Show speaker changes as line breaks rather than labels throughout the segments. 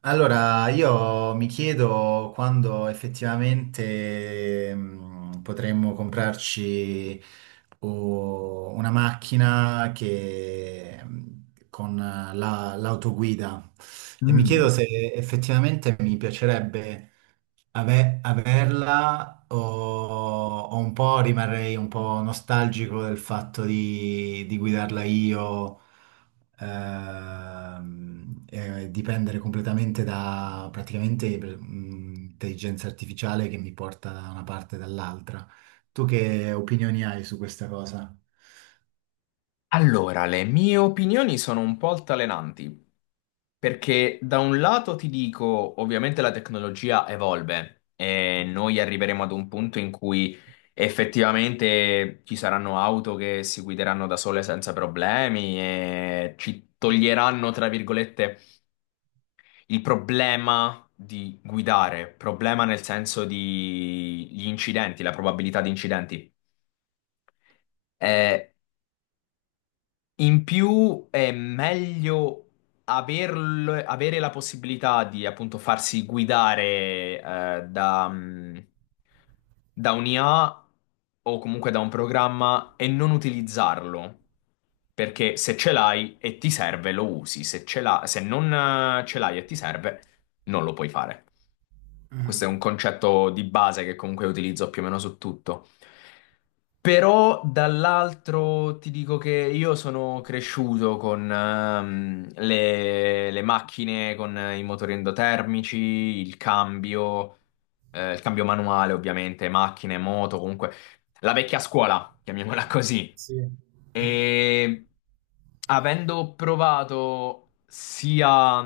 Allora, io mi chiedo quando effettivamente potremmo comprarci una macchina che con l'autoguida e mi
Mm.
chiedo se effettivamente mi piacerebbe averla o un po' rimarrei un po' nostalgico del fatto di guidarla io e dipendere completamente da praticamente intelligenza artificiale che mi porta da una parte e dall'altra. Tu che opinioni hai su questa cosa?
Allora, le mie opinioni sono un po' altalenanti, perché da un lato ti dico, ovviamente la tecnologia evolve e noi arriveremo ad un punto in cui effettivamente ci saranno auto che si guideranno da sole senza problemi e ci toglieranno, tra virgolette, il problema di guidare, problema nel senso di gli incidenti, la probabilità di incidenti. Eh, In più è meglio avere la possibilità di appunto farsi guidare eh, da, mm, da un'IA o comunque da un programma e non utilizzarlo. Perché se ce l'hai e ti serve, lo usi. Se non ce l'hai e ti serve, non lo puoi fare. Questo è un
Mhm.
concetto di base che comunque utilizzo più o meno su tutto. Però dall'altro ti dico che io sono cresciuto con le macchine, con i motori endotermici, il cambio manuale ovviamente, macchine, moto, comunque la vecchia scuola, chiamiamola così.
Sì.
E avendo provato sia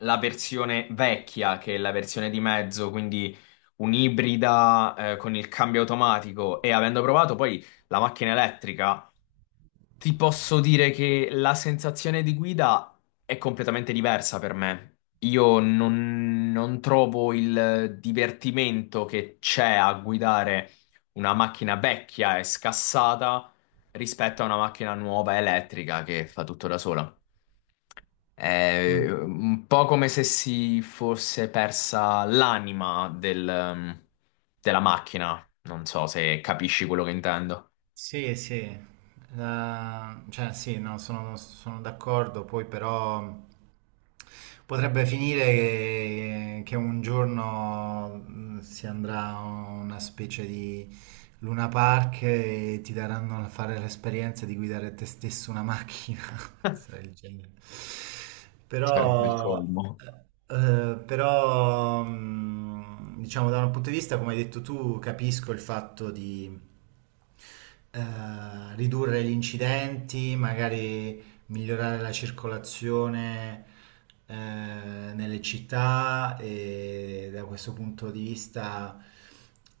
la versione vecchia che la versione di mezzo, quindi un'ibrida con il cambio automatico e avendo provato poi la macchina elettrica ti posso dire che la sensazione di guida è completamente diversa per me. Io non, Non trovo il divertimento che c'è a guidare una macchina vecchia e scassata rispetto a una macchina nuova elettrica che fa tutto da sola. È
Mm.
un po' come se si fosse persa l'anima della macchina. Non so se capisci quello che intendo.
Sì, sì. Cioè sì, no, sono d'accordo, poi però potrebbe finire che un giorno si andrà a una specie di Luna Park e ti daranno a fare l'esperienza di guidare te stesso una macchina, cose del genere.
Sarebbe il
Però,
colmo.
però, diciamo, da un punto di vista, come hai detto tu, capisco il fatto di ridurre gli incidenti, magari migliorare la circolazione nelle città e da questo punto di vista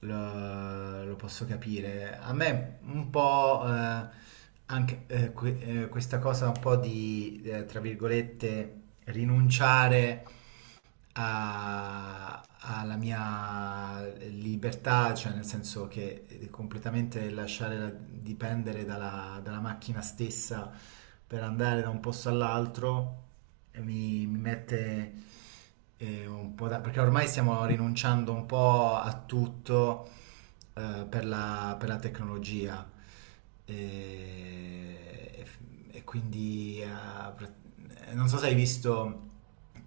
lo posso capire. A me un po' anche questa cosa un po' di tra virgolette, rinunciare alla mia libertà, cioè nel senso che completamente dipendere dalla macchina stessa per andare da un posto all'altro mi mette un po' da, perché ormai stiamo rinunciando un po' a tutto per per la tecnologia e, e f- e quindi pra- non so se hai visto,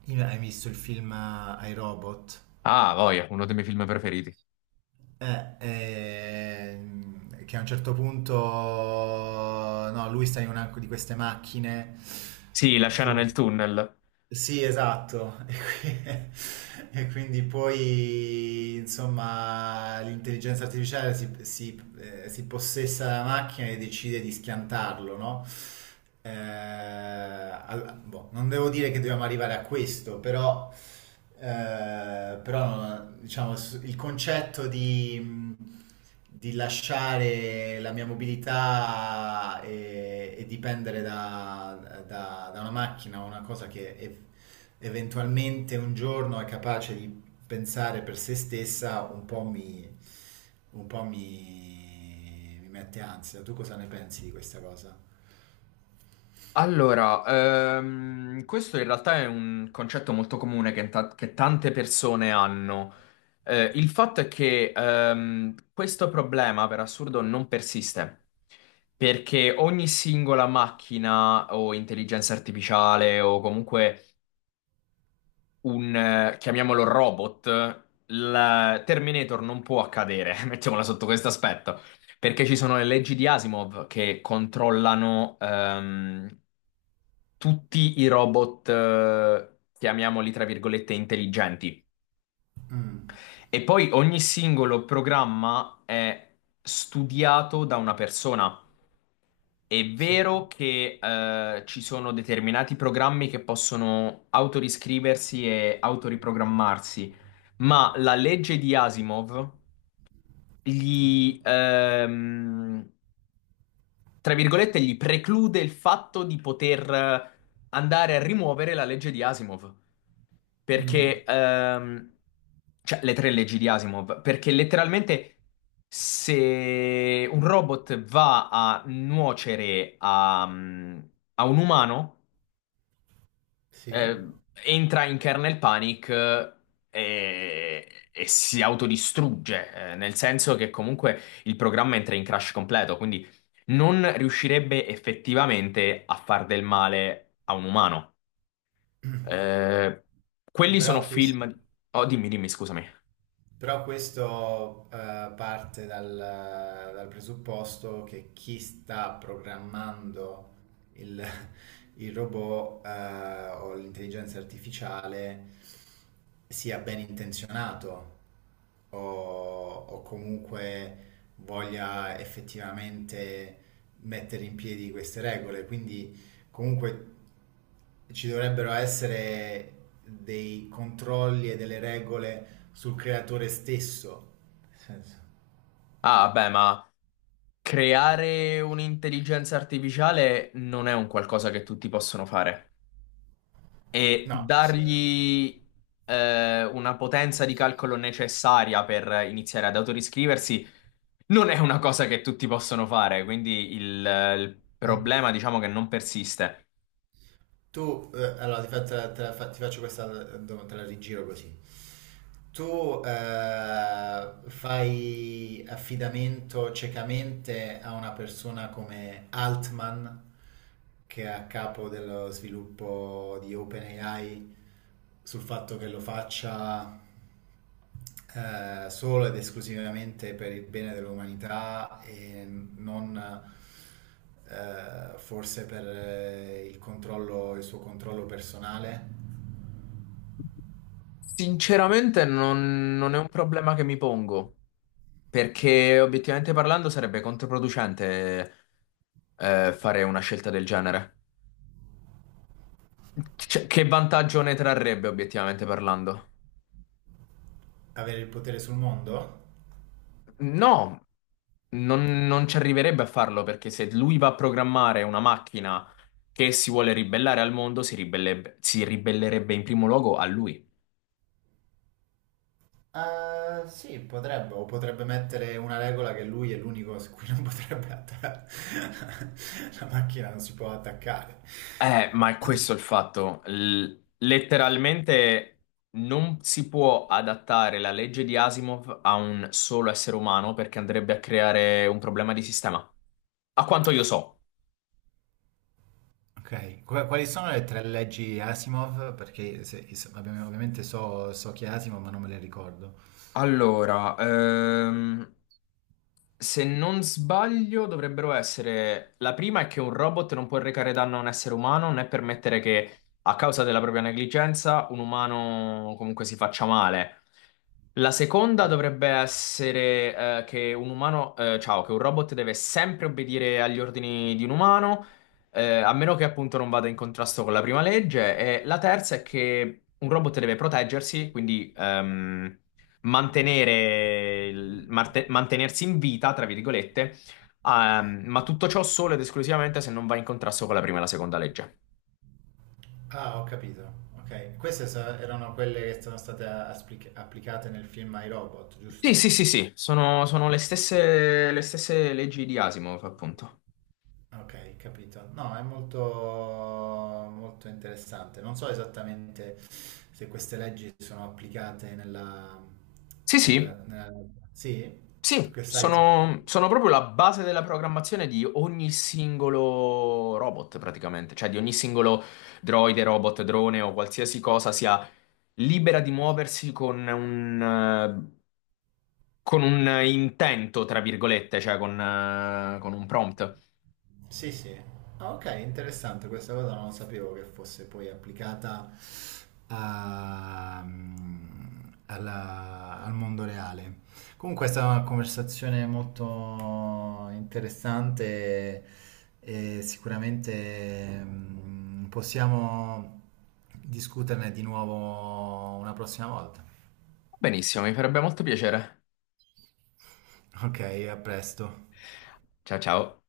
hai visto il film I Robot.
Ah, voglia, uno dei miei film preferiti.
Che a un certo punto no, lui sta in una di queste macchine
Sì, la scena
che.
nel tunnel.
Sì, esatto. E, e quindi poi, insomma, l'intelligenza artificiale si, si possessa della macchina e decide di schiantarlo, no? Boh, non devo dire che dobbiamo arrivare a questo, però, però diciamo, il concetto di lasciare la mia mobilità e dipendere da una macchina o una cosa che eventualmente un giorno è capace di pensare per se stessa, un po' mi, un po' mi mette ansia. Tu cosa ne pensi di questa cosa?
Allora, questo in realtà è un concetto molto comune che tante persone hanno. Il fatto è che questo problema, per assurdo, non persiste. Perché ogni singola macchina o intelligenza artificiale o comunque chiamiamolo robot, il Terminator non può accadere, mettiamola sotto questo aspetto, perché ci sono le leggi di Asimov che controllano tutti i robot, chiamiamoli tra virgolette, intelligenti.
Mm,
E poi ogni singolo programma è studiato da una persona. È
sì.
vero che ci sono determinati programmi che possono autoriscriversi e autoriprogrammarsi, ma la legge di Asimov gli, ehm, tra virgolette, gli preclude il fatto di poter andare a rimuovere la legge di Asimov.
Mm,
Perché, ehm, cioè, le tre leggi di Asimov, perché letteralmente se un robot va a nuocere a un umano, eh,
sì.
entra in kernel panic e si autodistrugge, nel senso che comunque il programma entra in crash completo, quindi non riuscirebbe effettivamente a far del male a un umano. Eh, quelli sono
Però questo.
film. Oh, dimmi, dimmi, scusami.
Però questo parte dal presupposto che chi sta programmando il, il robot o l'intelligenza artificiale sia ben intenzionato o comunque voglia effettivamente mettere in piedi queste regole. Quindi, comunque, ci dovrebbero essere dei controlli e delle regole sul creatore stesso. Nel senso.
Ah, beh, ma creare un'intelligenza artificiale non è un qualcosa che tutti possono fare. E
No, questo è...
dargli una potenza di calcolo necessaria per iniziare ad autoriscriversi non è una cosa che tutti possono fare. Quindi il problema, diciamo che non persiste.
Tu, allora ti, fa- te la fa- ti faccio questa domanda, te la rigiro così. Tu fai affidamento ciecamente a una persona come Altman, che è a capo dello sviluppo di OpenAI, sul fatto che lo faccia solo ed esclusivamente per il bene dell'umanità e non forse per il controllo, il suo controllo personale,
Sinceramente, non non è un problema che mi pongo. Perché obiettivamente parlando sarebbe controproducente fare una scelta del genere. Cioè, che vantaggio ne trarrebbe obiettivamente parlando?
avere il potere sul mondo?
No, non ci arriverebbe a farlo perché se lui va a programmare una macchina che si vuole ribellare al mondo, si ribellerebbe in primo luogo a lui.
Sì, potrebbe, o potrebbe mettere una regola che lui è l'unico su cui non potrebbe attaccare. La macchina non si può attaccare.
Ma è questo il fatto. Letteralmente non si può adattare la legge di Asimov a un solo essere umano perché andrebbe a creare un problema di sistema. A quanto io so.
Ok, quali sono le tre leggi Asimov? Perché ovviamente so, so chi è Asimov, ma non me le ricordo.
Allora, Se non sbaglio, dovrebbero essere. La prima è che un robot non può recare danno a un essere umano, né permettere che, a causa della propria negligenza, un umano comunque si faccia male. La seconda dovrebbe essere, che un umano, ciao, che un robot deve sempre obbedire agli ordini di un umano, a meno che appunto non vada in contrasto con la prima legge. E la terza è che un robot deve proteggersi, quindi, mantenersi in vita, tra virgolette, ma tutto ciò solo ed esclusivamente se non va in contrasto con la prima e la seconda legge.
Ah, ho capito. Ok, queste erano quelle che sono state applicate nel film ai robot,
Sì, sì,
giusto?
sì, sì, sono, sono le stesse leggi di Asimov, appunto.
Ok, capito. No, è molto, molto interessante. Non so esattamente se queste leggi sono applicate nella,
Sì, sì,
nella... Sì? Tu
sì,
che sai?
sono, sono proprio la base della programmazione di ogni singolo robot, praticamente, cioè di ogni singolo droide, robot, drone o qualsiasi cosa sia libera di muoversi eh, con un intento, tra virgolette, cioè con un prompt.
Sì, sì. Ah, ok, interessante, questa cosa non sapevo che fosse poi applicata a- mm, al mondo reale. Comunque è stata una conversazione molto interessante e sicuramente possiamo discuterne di nuovo una prossima volta.
Benissimo, mi farebbe molto piacere.
Ok, a presto.
Ciao ciao.